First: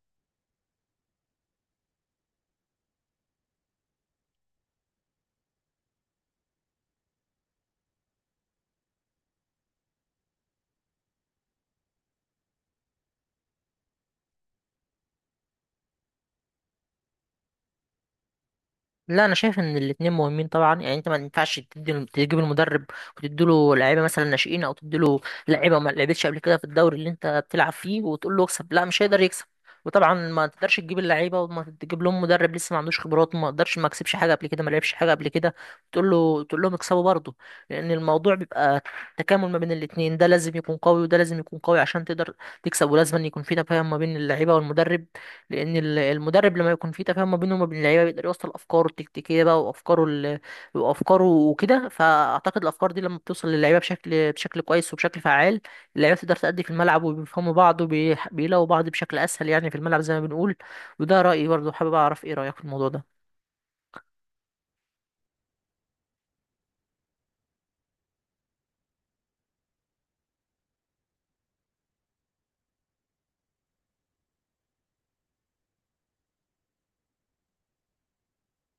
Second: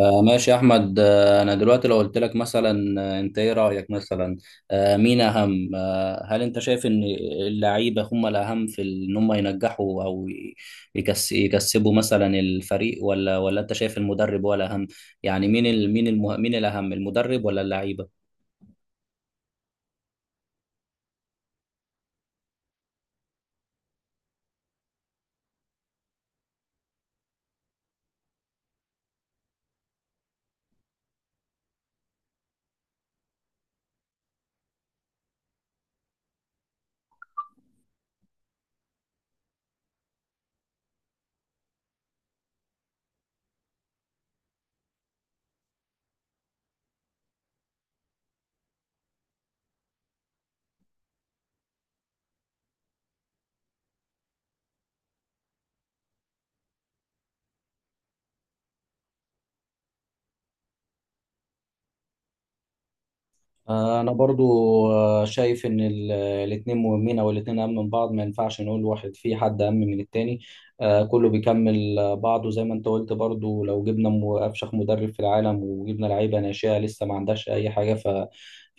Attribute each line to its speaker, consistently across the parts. Speaker 1: ماشي يا احمد، انا دلوقتي لو قلت لك مثلا، انت ايه رايك مثلا؟ مين اهم؟ هل انت شايف ان اللعيبه هم الاهم في ان هم ينجحوا او يكسبوا مثلا الفريق، ولا انت شايف المدرب هو الاهم؟ يعني مين ال مين المه مين الاهم، المدرب ولا اللعيبه؟
Speaker 2: لا، انا شايف ان الاتنين مهمين طبعا. يعني انت ما ينفعش تجيب المدرب وتديله لعيبه مثلا ناشئين، او تديله لعيبه ما لعبتش قبل كده في الدوري اللي انت بتلعب فيه وتقول له اكسب، لا مش هيقدر يكسب. وطبعا ما تقدرش تجيب اللعيبه وما تجيب لهم مدرب لسه ما عندوش خبرات وما قدرش، ما كسبش حاجه قبل كده، ما لعبش حاجه قبل كده، تقول لهم اكسبوا برضه، لان الموضوع بيبقى تكامل ما بين الاتنين، ده لازم يكون قوي وده لازم يكون قوي عشان تقدر تكسب. ولازم أن يكون في تفاهم ما بين اللعيبه والمدرب، لان المدرب لما يكون في تفاهم ما بينه وما بين اللعيبه بيقدر يوصل افكاره التكتيكيه بقى وافكاره وكده. فاعتقد الافكار دي لما بتوصل للعيبه بشكل كويس وبشكل فعال، اللعيبه تقدر تأدي في الملعب وبيفهموا بعض وبيلاقوا بعض بشكل اسهل، يعني في الملعب زي ما بنقول. وده رأيي، برضه حابب اعرف ايه رأيك في الموضوع ده.
Speaker 1: انا برضو، شايف ان الاتنين مهمين، او الاتنين اهم من بعض، ما ينفعش نقول واحد، في حد اهم من التاني. كله بيكمل بعضه زي ما انت قلت برضو، لو جبنا افشخ مدرب في العالم وجبنا لعيبه ناشئه لسه ما عندهاش اي حاجه،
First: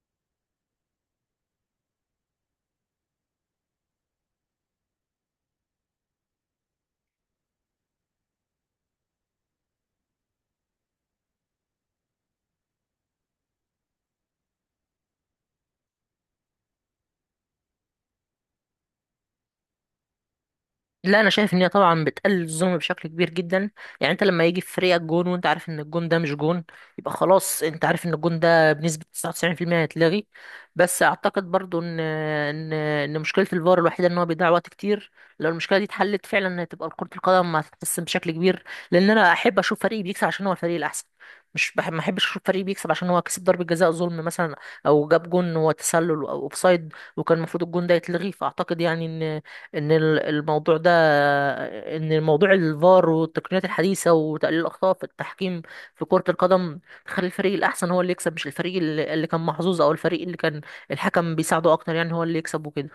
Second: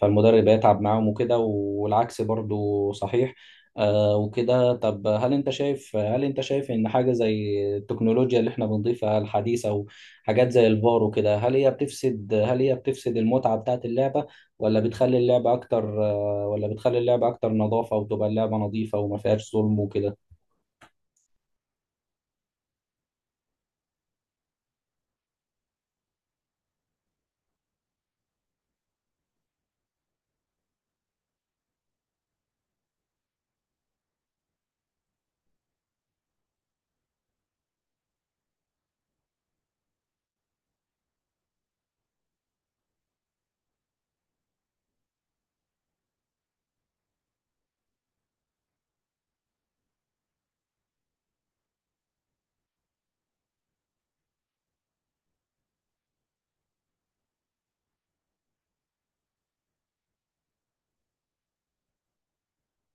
Speaker 1: فالمدرب هيتعب معاهم وكده، والعكس برضو صحيح. وكده. طب هل انت شايف ان حاجه زي التكنولوجيا اللي احنا بنضيفها الحديثه وحاجات زي الفار وكده، هل هي بتفسد المتعه بتاعت اللعبه، ولا بتخلي اللعبة أكتر نظافة، وتبقى اللعبة نظيفة وما فيهاش ظلم وكده؟
Speaker 2: لا، انا شايف ان هي طبعا بتقلل الظلم بشكل كبير جدا. يعني انت لما يجي في فريقك جون وانت عارف ان الجون ده مش جون، يبقى خلاص انت عارف ان الجون ده بنسبة 99% هيتلغي. بس اعتقد برضو ان مشكلة الفار الوحيدة ان هو بيضيع وقت كتير. لو المشكلة دي اتحلت فعلا، هتبقى كرة القدم هتتحسن بشكل كبير، لان انا احب اشوف فريقي بيكسب عشان هو الفريق الاحسن، مش بحب ما احبش اشوف فريقي بيكسب عشان هو كسب ضربة جزاء ظلم مثلا، او جاب جون هو تسلل او اوفسايد وكان المفروض الجون ده يتلغي. فاعتقد يعني ان ال- الموضوع ده ان الموضوع الفار والتقنيات الحديثه وتقليل الاخطاء في التحكيم في كره القدم تخلي الفريق الاحسن هو اللي يكسب، مش الفريق اللي كان محظوظ او الفريق اللي كان الحكم بيساعده اكتر، يعني هو اللي يكسب وكده.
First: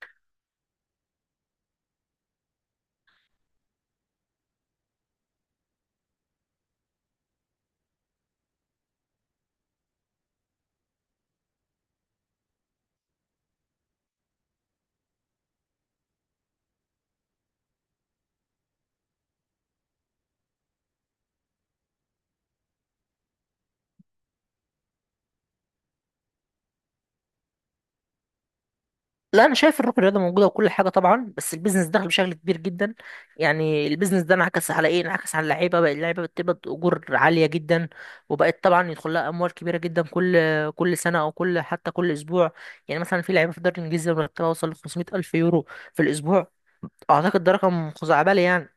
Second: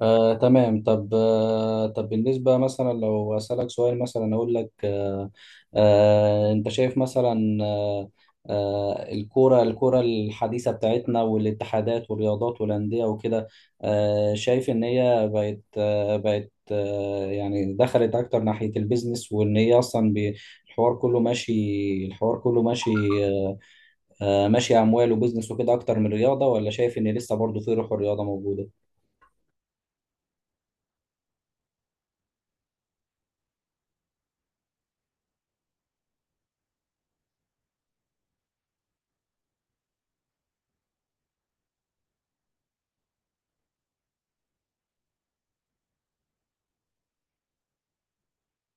Speaker 1: تمام. طب بالنسبة مثلا، لو أسألك سؤال مثلا، أقول لك، أنت شايف مثلا، الكورة الحديثة بتاعتنا والاتحادات والرياضات والأندية وكده، شايف إن هي بقت آه بقت آه يعني دخلت أكتر ناحية البيزنس، وإن هي أصلا الحوار كله ماشي الحوار كله ماشي. آه، ماشي، اموال وبزنس وكده اكتر من رياضه، ولا شايف ان لسه برضه في روح الرياضه موجوده؟
Speaker 2: لا، انا شايف الروح الرياضه موجوده وكل حاجه طبعا، بس البيزنس دخل بشكل كبير جدا. يعني البيزنس ده انعكس على ايه؟ انعكس على اللعيبه بقى، اللعيبه بتقبض اجور عاليه جدا، وبقت طبعا يدخل لها اموال كبيره جدا كل سنه، او كل، حتى كل اسبوع. يعني مثلا في لعيبه في الدوري الانجليزي مرتبها وصل ل 500 الف يورو في الاسبوع، اعتقد ده رقم خزعبلي يعني.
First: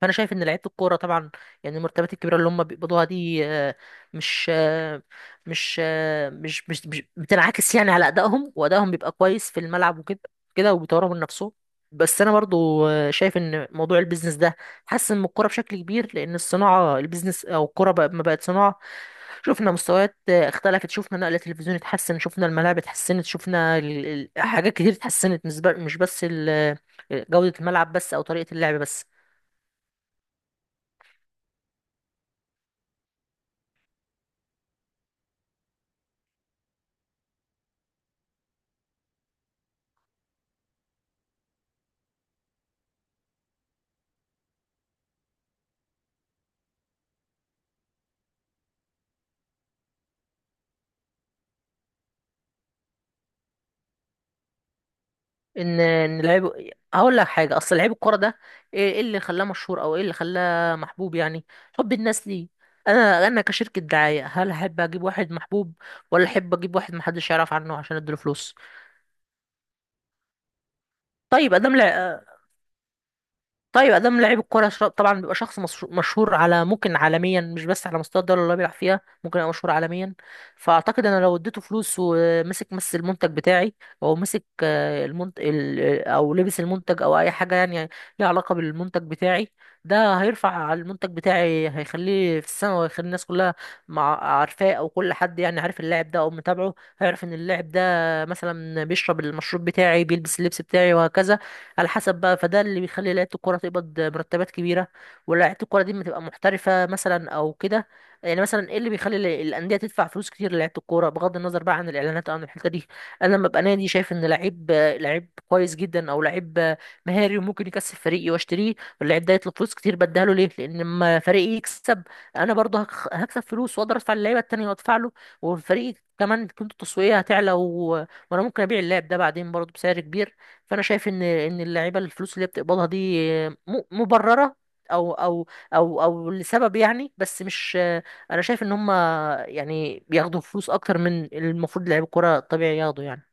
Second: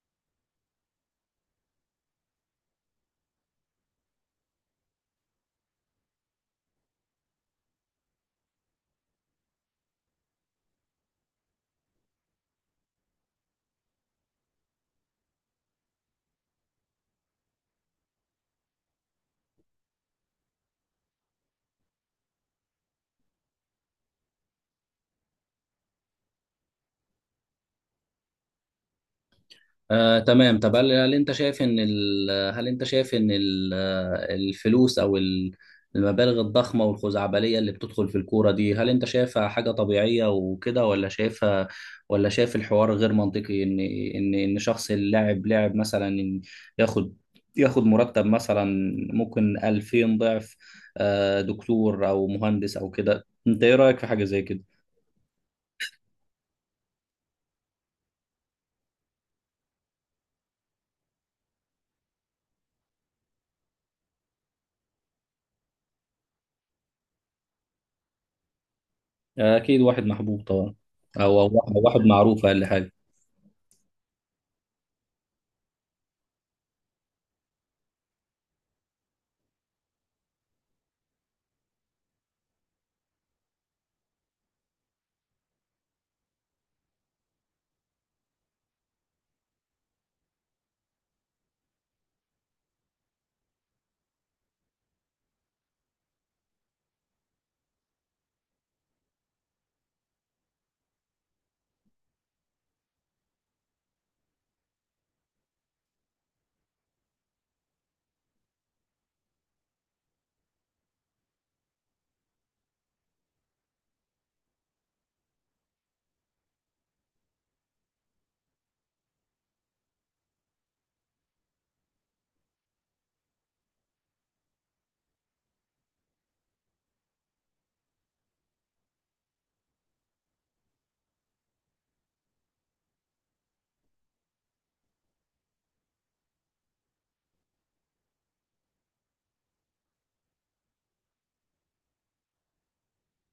Speaker 2: فانا شايف ان لعيبه الكوره طبعا، يعني المرتبات الكبيره اللي هم بيقبضوها دي مش آه، مش بتنعكس يعني على ادائهم، وادائهم بيبقى كويس في الملعب وكده كده، وبيطوروا من نفسهم. بس انا برضو شايف ان موضوع البيزنس ده حسن من الكوره بشكل كبير، لان الصناعه، البيزنس او الكوره بقى ما بقت صناعه، شفنا مستويات اختلفت، شفنا نقل التلفزيون اتحسن، شفنا الملاعب اتحسنت، شفنا حاجات كتير اتحسنت، مش بس جودة الملعب بس او طريقة اللعب بس.
Speaker 1: تمام. طب هل انت شايف ان ال... هل انت شايف ان ال... آه، الفلوس او المبالغ الضخمه والخزعبليه اللي بتدخل في الكوره دي، هل انت شايفها حاجه طبيعيه وكده، ولا شايف الحوار غير منطقي، ان شخص، لاعب مثلا، إن ياخد ياخد مرتب مثلا ممكن 2000 ضعف دكتور او مهندس او كده؟ انت ايه رايك في حاجه زي كده؟
Speaker 2: ان ان لعيب هقول لك حاجه، اصل لعيب الكوره ده إيه اللي خلاه مشهور او ايه اللي خلاه محبوب؟ يعني حب الناس ليه؟ انا كشركه دعايه هل احب اجيب واحد محبوب، ولا احب اجيب واحد محدش يعرف عنه عشان اديله فلوس؟
Speaker 1: اكيد واحد محبوب طبعا، او أو
Speaker 2: طيب
Speaker 1: واحد
Speaker 2: ادام
Speaker 1: أو واحد معروف، اقل حاجه.
Speaker 2: طيب ادام لعيب الكوره، طبعا بيبقى شخص مشهور على، ممكن عالميا، مش بس على مستوى الدوله اللي هو بيلعب فيها، ممكن يبقى مشهور عالميا. فاعتقد انا لو اديته فلوس ومسك المنتج بتاعي، او مسك او لبس المنتج او اي حاجه يعني ليها علاقه بالمنتج بتاعي، ده هيرفع على المنتج بتاعي، هيخليه في السماء، وهيخلي الناس كلها، مع عارفاه او كل حد يعني عارف اللاعب ده او متابعه، هيعرف ان اللاعب ده مثلا بيشرب المشروب بتاعي، بيلبس اللبس بتاعي، وهكذا على حسب بقى. فده اللي بيخلي لعيبه الكوره تقبض مرتبات كبيره، ولاعيبه الكوره دي ما تبقى محترفه مثلا او كده. يعني مثلا ايه اللي بيخلي الانديه تدفع فلوس كتير للعيبه الكوره؟ بغض النظر بقى عن الاعلانات او عن الحته دي، انا لما ابقى نادي شايف ان لعيب كويس جدا، او لعيب مهاري وممكن يكسب فريقي، واشتريه واللعيب ده يطلب فلوس كتير، بديها له ليه؟ لان لما فريقي يكسب انا برضه هكسب فلوس، واقدر ادفع للعيبه التانيه وادفع له، والفريق كمان قيمته التسويقيه هتعلى وانا ممكن ابيع اللاعب ده بعدين برضه بسعر كبير. فانا شايف ان اللعيبه الفلوس اللي هي بتقبضها دي م- مبرره او او او لسبب يعني، بس مش، انا شايف ان هم يعني بياخدوا فلوس اكتر من المفروض لعيب الكوره الطبيعي ياخدوا يعني.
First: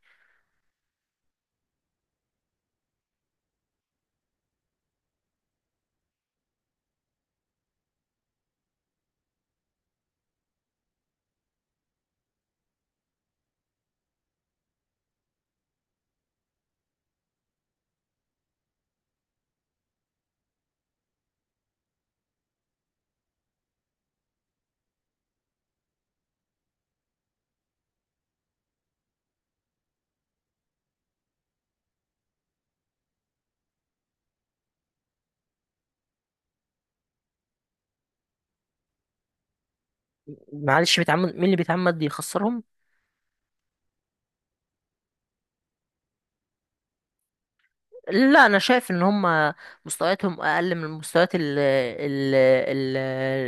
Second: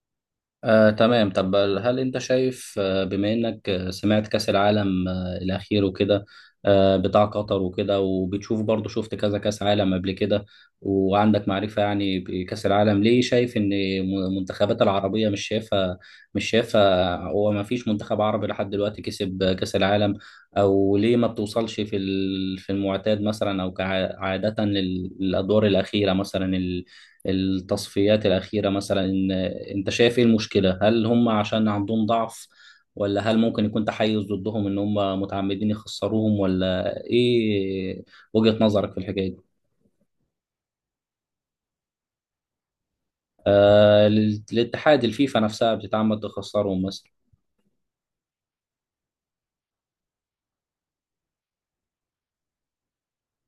Speaker 1: تمام. طب هل انت شايف، بما انك سمعت كأس العالم الاخير وكده، بتاع قطر وكده، وبتشوف برضه، شفت كذا كأس عالم قبل كده، وعندك معرفة يعني بكأس العالم. ليه شايف ان المنتخبات العربية مش شايفة، هو ما فيش منتخب عربي لحد دلوقتي كسب كأس العالم؟ او ليه ما بتوصلش في المعتاد مثلا، او كعادة للادوار الأخيرة مثلا، التصفيات الأخيرة مثلا، إن أنت شايف إيه المشكلة؟ هل هم عشان عندهم ضعف، ولا هل ممكن يكون تحيز ضدهم إن هم متعمدين يخسروهم ولا إيه وجهة نظرك في الحكاية دي؟
Speaker 2: معلش، بيتعمد؟ مين اللي بيتعمد يخسرهم؟
Speaker 1: للاتحاد، الفيفا نفسها بتتعمد تخسرهم مثلا؟
Speaker 2: لا، انا شايف ان هم مستوياتهم اقل من مستويات ال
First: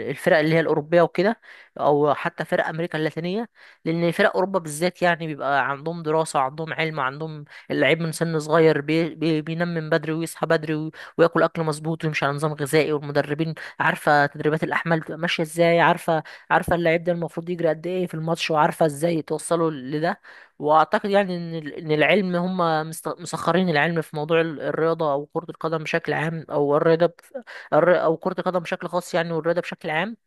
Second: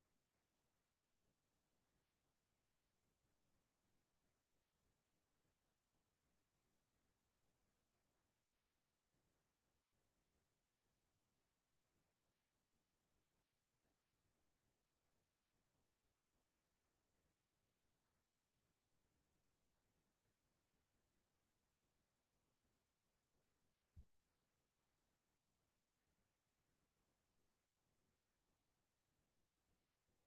Speaker 2: الفرق اللي هي الاوروبيه وكده، او حتى فرق امريكا اللاتينيه، لان فرق اوروبا بالذات يعني بيبقى عندهم دراسه، عندهم علم، عندهم اللعيب من سن صغير، بي بي بينام من بدري ويصحى بدري، وياكل اكل مظبوط، ويمشي على نظام غذائي، والمدربين عارفه تدريبات الاحمال بتبقى ماشيه ازاي، عارفه اللعيب ده المفروض يجري قد ايه في الماتش، وعارفه ازاي توصله لده. واعتقد يعني ان ان العلم، هم مسخرين العلم في موضوع الرياضه، او كره القدم بشكل عام، او الرياضه او كره القدم بشكل خاص يعني، والرياضه بشكل عام،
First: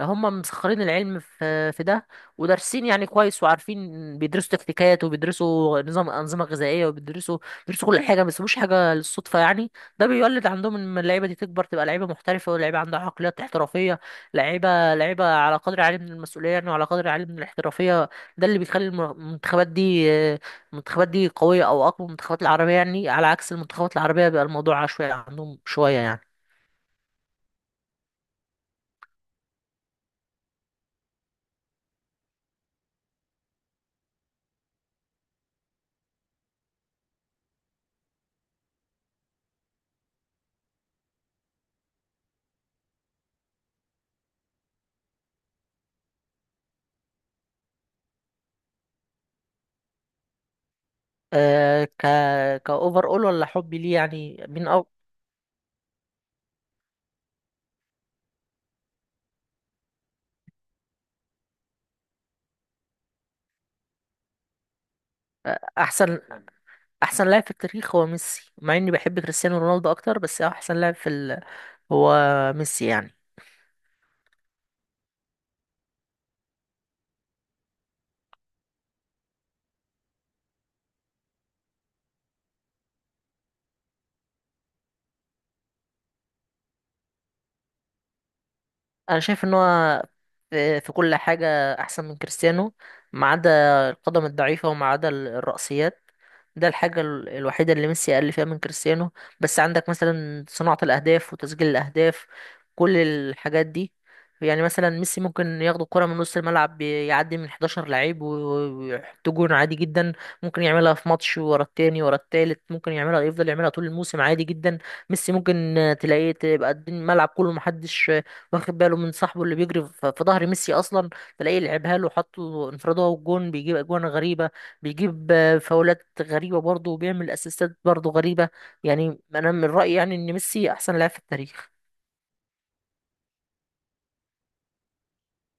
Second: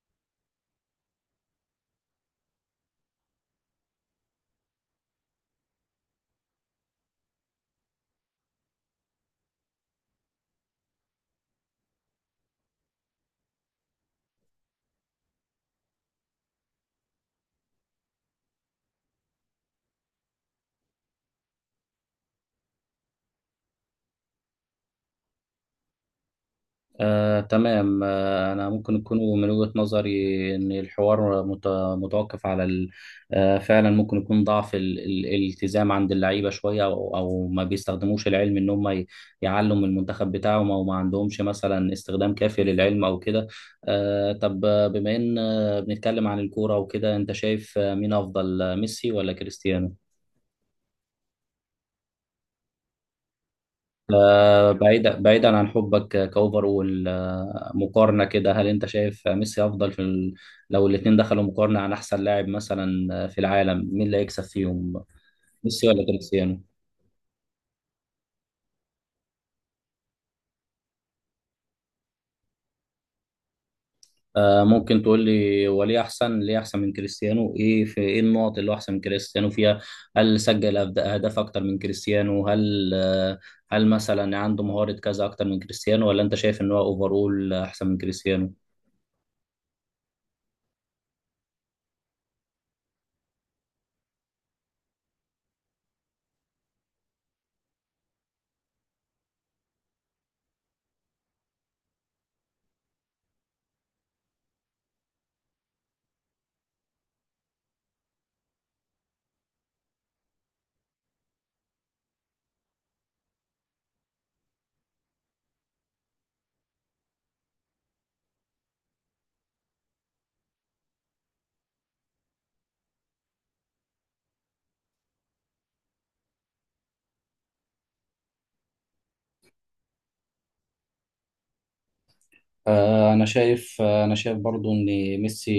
Speaker 2: هم مسخرين العلم في ده. ودارسين يعني كويس، وعارفين، بيدرسوا تكتيكات، وبيدرسوا انظمه غذائيه، بيدرسوا كل حاجه، ما بيسيبوش حاجه للصدفه يعني. ده بيولد عندهم ان اللعيبه دي تكبر، تبقى لعيبه محترفه، ولعيبه عندها عقليات احترافيه، لعيبه على قدر عالي من المسؤوليه يعني، وعلى قدر عالي من الاحترافيه. ده اللي بيخلي المنتخبات دي قوية، أو أقوى من المنتخبات العربية يعني، على عكس المنتخبات العربية بيبقى الموضوع عشوائي عندهم شوية يعني.
Speaker 1: تمام. أنا ممكن يكون من وجهة نظري إن الحوار متوقف على فعلا ممكن يكون ضعف الالتزام عند اللعيبة شوية، أو ما بيستخدموش العلم، إن هم يعلوا من المنتخب بتاعهم، أو ما عندهمش مثلا استخدام كافي للعلم أو كده. طب بما إن بنتكلم عن الكورة وكده، أنت شايف مين أفضل، ميسي ولا كريستيانو؟
Speaker 2: أه ك كأوفر أول، ولا حبي ليه يعني؟ مين أو،
Speaker 1: بعيدا عن حبك، كاوفرول، مقارنه كده، هل انت شايف ميسي افضل في ال... لو الاثنين دخلوا مقارنه عن احسن لاعب مثلا، في العالم، مين اللي هيكسب فيهم؟ ميسي ولا
Speaker 2: أحسن؟
Speaker 1: كريستيانو؟
Speaker 2: أحسن لاعب في التاريخ هو ميسي، مع إني بحب كريستيانو رونالدو أكتر، بس أحسن لاعب في هو ميسي يعني.
Speaker 1: ممكن تقول لي هو ليه احسن من كريستيانو؟ ايه النقط اللي هو احسن من كريستيانو فيها؟ هل سجل اهداف اكتر من كريستيانو؟ هل مثلا عنده مهارة كذا اكتر من كريستيانو، ولا انت شايف ان هو اوفرول احسن من كريستيانو؟
Speaker 2: انا شايف ان هو في كل حاجه احسن من كريستيانو، ما عدا القدم الضعيفه، وما عدا الرأسيات، ده الحاجه الوحيده اللي ميسي اقل فيها من كريستيانو، بس عندك مثلا صناعه الاهداف وتسجيل الاهداف، كل الحاجات دي. يعني مثلا ميسي ممكن ياخد الكرة من نص الملعب، يعدي من 11 لعيب ويحط جون عادي جدا، ممكن يعملها في ماتش ورا التاني ورا التالت، ممكن يعملها، يفضل يعملها طول الموسم عادي جدا. ميسي ممكن تلاقيه تبقى الملعب كله محدش واخد باله من صاحبه اللي بيجري في في ظهر ميسي اصلا، تلاقيه لعبها له، حط له انفراد، هو الجون، بيجيب اجوان غريبه، بيجيب فاولات غريبه برضه، وبيعمل اسيستات برضه غريبه. يعني انا من رايي يعني ان ميسي احسن لاعب في التاريخ.
Speaker 1: انا شايف برضو ان ميسي،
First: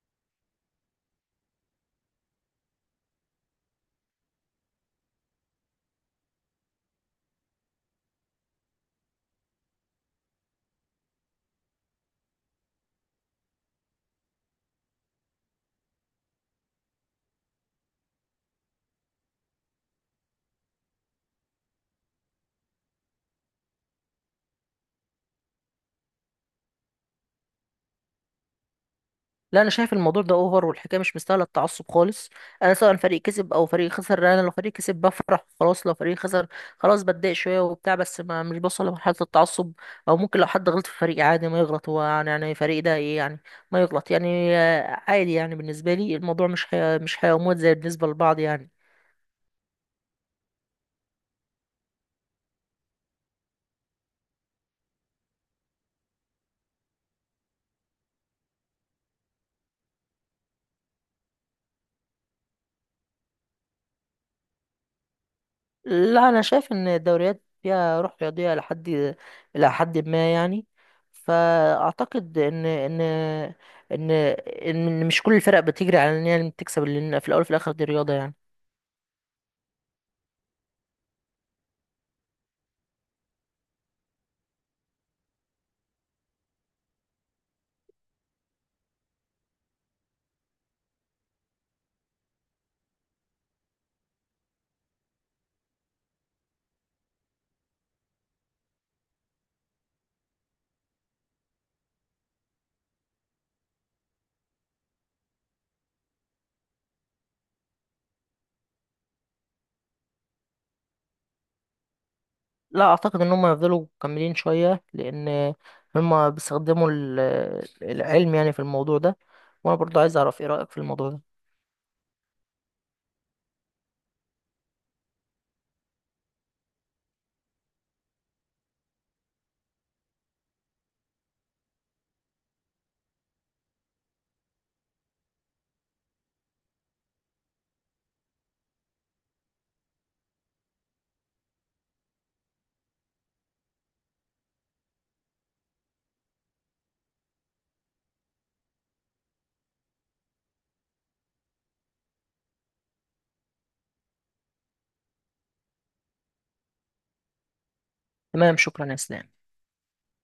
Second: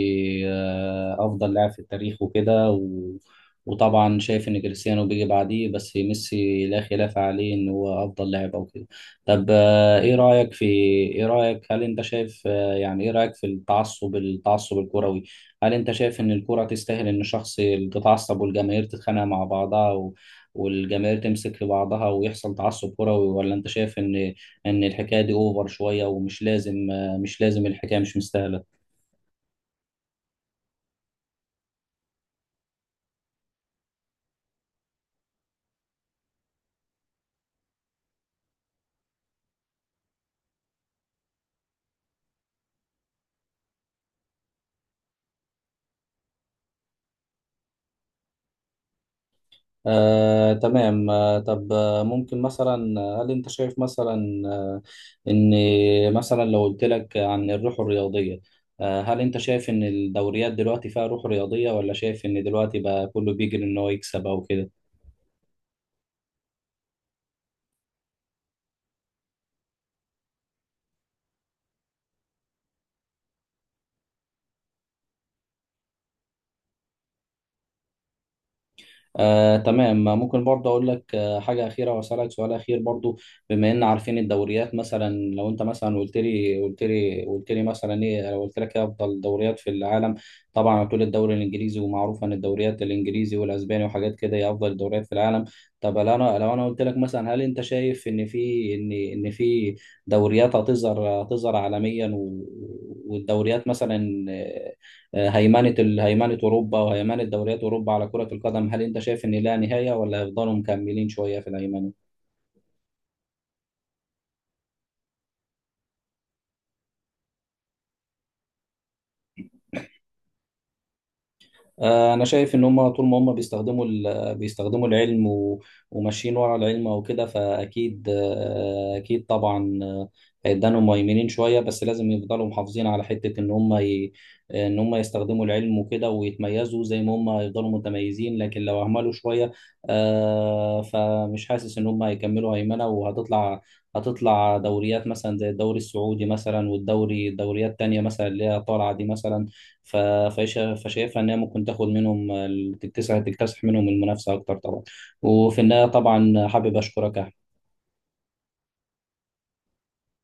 Speaker 1: افضل لاعب في التاريخ وكده و... وطبعا شايف ان كريستيانو بيجي بعديه، بس ميسي لا خلاف عليه ان هو افضل لاعب او كده. طب ايه رايك في ايه رايك هل انت شايف آه، يعني ايه رايك في التعصب الكروي؟ هل انت شايف ان الكرة تستاهل ان شخص تتعصب، والجماهير تتخانق مع بعضها و... والجماهير تمسك في بعضها ويحصل تعصب كروي، ولا انت شايف ان الحكايه دي اوفر شويه ومش لازم، مش لازم الحكاية مش مستاهلة.
Speaker 2: لا، انا شايف الموضوع ده اوفر، والحكايه مش مستاهله التعصب خالص. انا سواء فريق كسب او فريق خسر، انا لو فريق كسب بفرح خلاص، لو فريق خسر خلاص بتضايق شويه وبتاع، بس ما مش بوصل لمرحله التعصب، او ممكن لو حد غلط في فريقي عادي ما يغلط هو يعني، يعني فريق ده ايه يعني، ما يغلط يعني عادي يعني. بالنسبه لي الموضوع مش حياه، مش حياه وموت زي بالنسبه لبعض يعني.
Speaker 1: تمام. طب ممكن مثلا، هل انت شايف مثلا ان مثلا، لو قلت لك عن الروح الرياضية، هل انت شايف ان الدوريات دلوقتي فيها روح رياضية، ولا شايف ان دلوقتي بقى كله بيجري ان هو يكسب او كده؟
Speaker 2: لا، انا شايف ان الدوريات فيها روح رياضيه لحد، الى حد ما يعني. فاعتقد ان ان مش كل الفرق بتجري على ان هي تكسب، لان في الاول وفي الاخر دي رياضه يعني.
Speaker 1: تمام. ممكن برضه اقول لك، حاجه اخيره، واسالك سؤال اخير برضه. بما ان عارفين الدوريات مثلا، لو انت مثلا قلت لي مثلا ايه، لو قلت لك ايه افضل دوريات في العالم؟ طبعا هتقول الدوري الانجليزي. ومعروف ان الدوريات الانجليزي والاسباني وحاجات كده هي افضل الدوريات في العالم. طب لو انا قلت لك مثلا، هل انت شايف ان في، ان في دوريات هتظهر عالميا و- والدوريات مثلا، هيمنة أوروبا وهيمنة دوريات أوروبا على كرة القدم، هل أنت شايف إن لها نهاية، ولا هيفضلوا مكملين شوية في الهيمنة؟
Speaker 2: لا، اعتقد ان هم يفضلوا مكملين شويه، لان هم بيستخدموا العلم يعني في الموضوع ده، وانا برضو عايز اعرف ايه رايك في الموضوع ده.
Speaker 1: انا شايف ان هم طول ما هم بيستخدموا العلم و- وماشيين ورا العلم او كده، فاكيد، آه، اكيد طبعا، هيدانهم مهيمنين شويه، بس لازم يفضلوا محافظين على حته ان هم ي... ان هم يستخدموا العلم وكده، ويتميزوا زي ما هم هيفضلوا متميزين، لكن لو اهملوا شويه، فمش حاسس ان هم هيكملوا هيمنه، وهتطلع دوريات مثلا زي الدوري السعودي مثلا، دوريات تانية مثلا اللي هي طالعه دي مثلا. ف- فشايفها انها ممكن تاخد منهم تكتسح منهم المنافسه اكتر طبعا. وفي النهايه طبعا حابب اشكرك يا
Speaker 2: تمام، شكرا يا اسلام.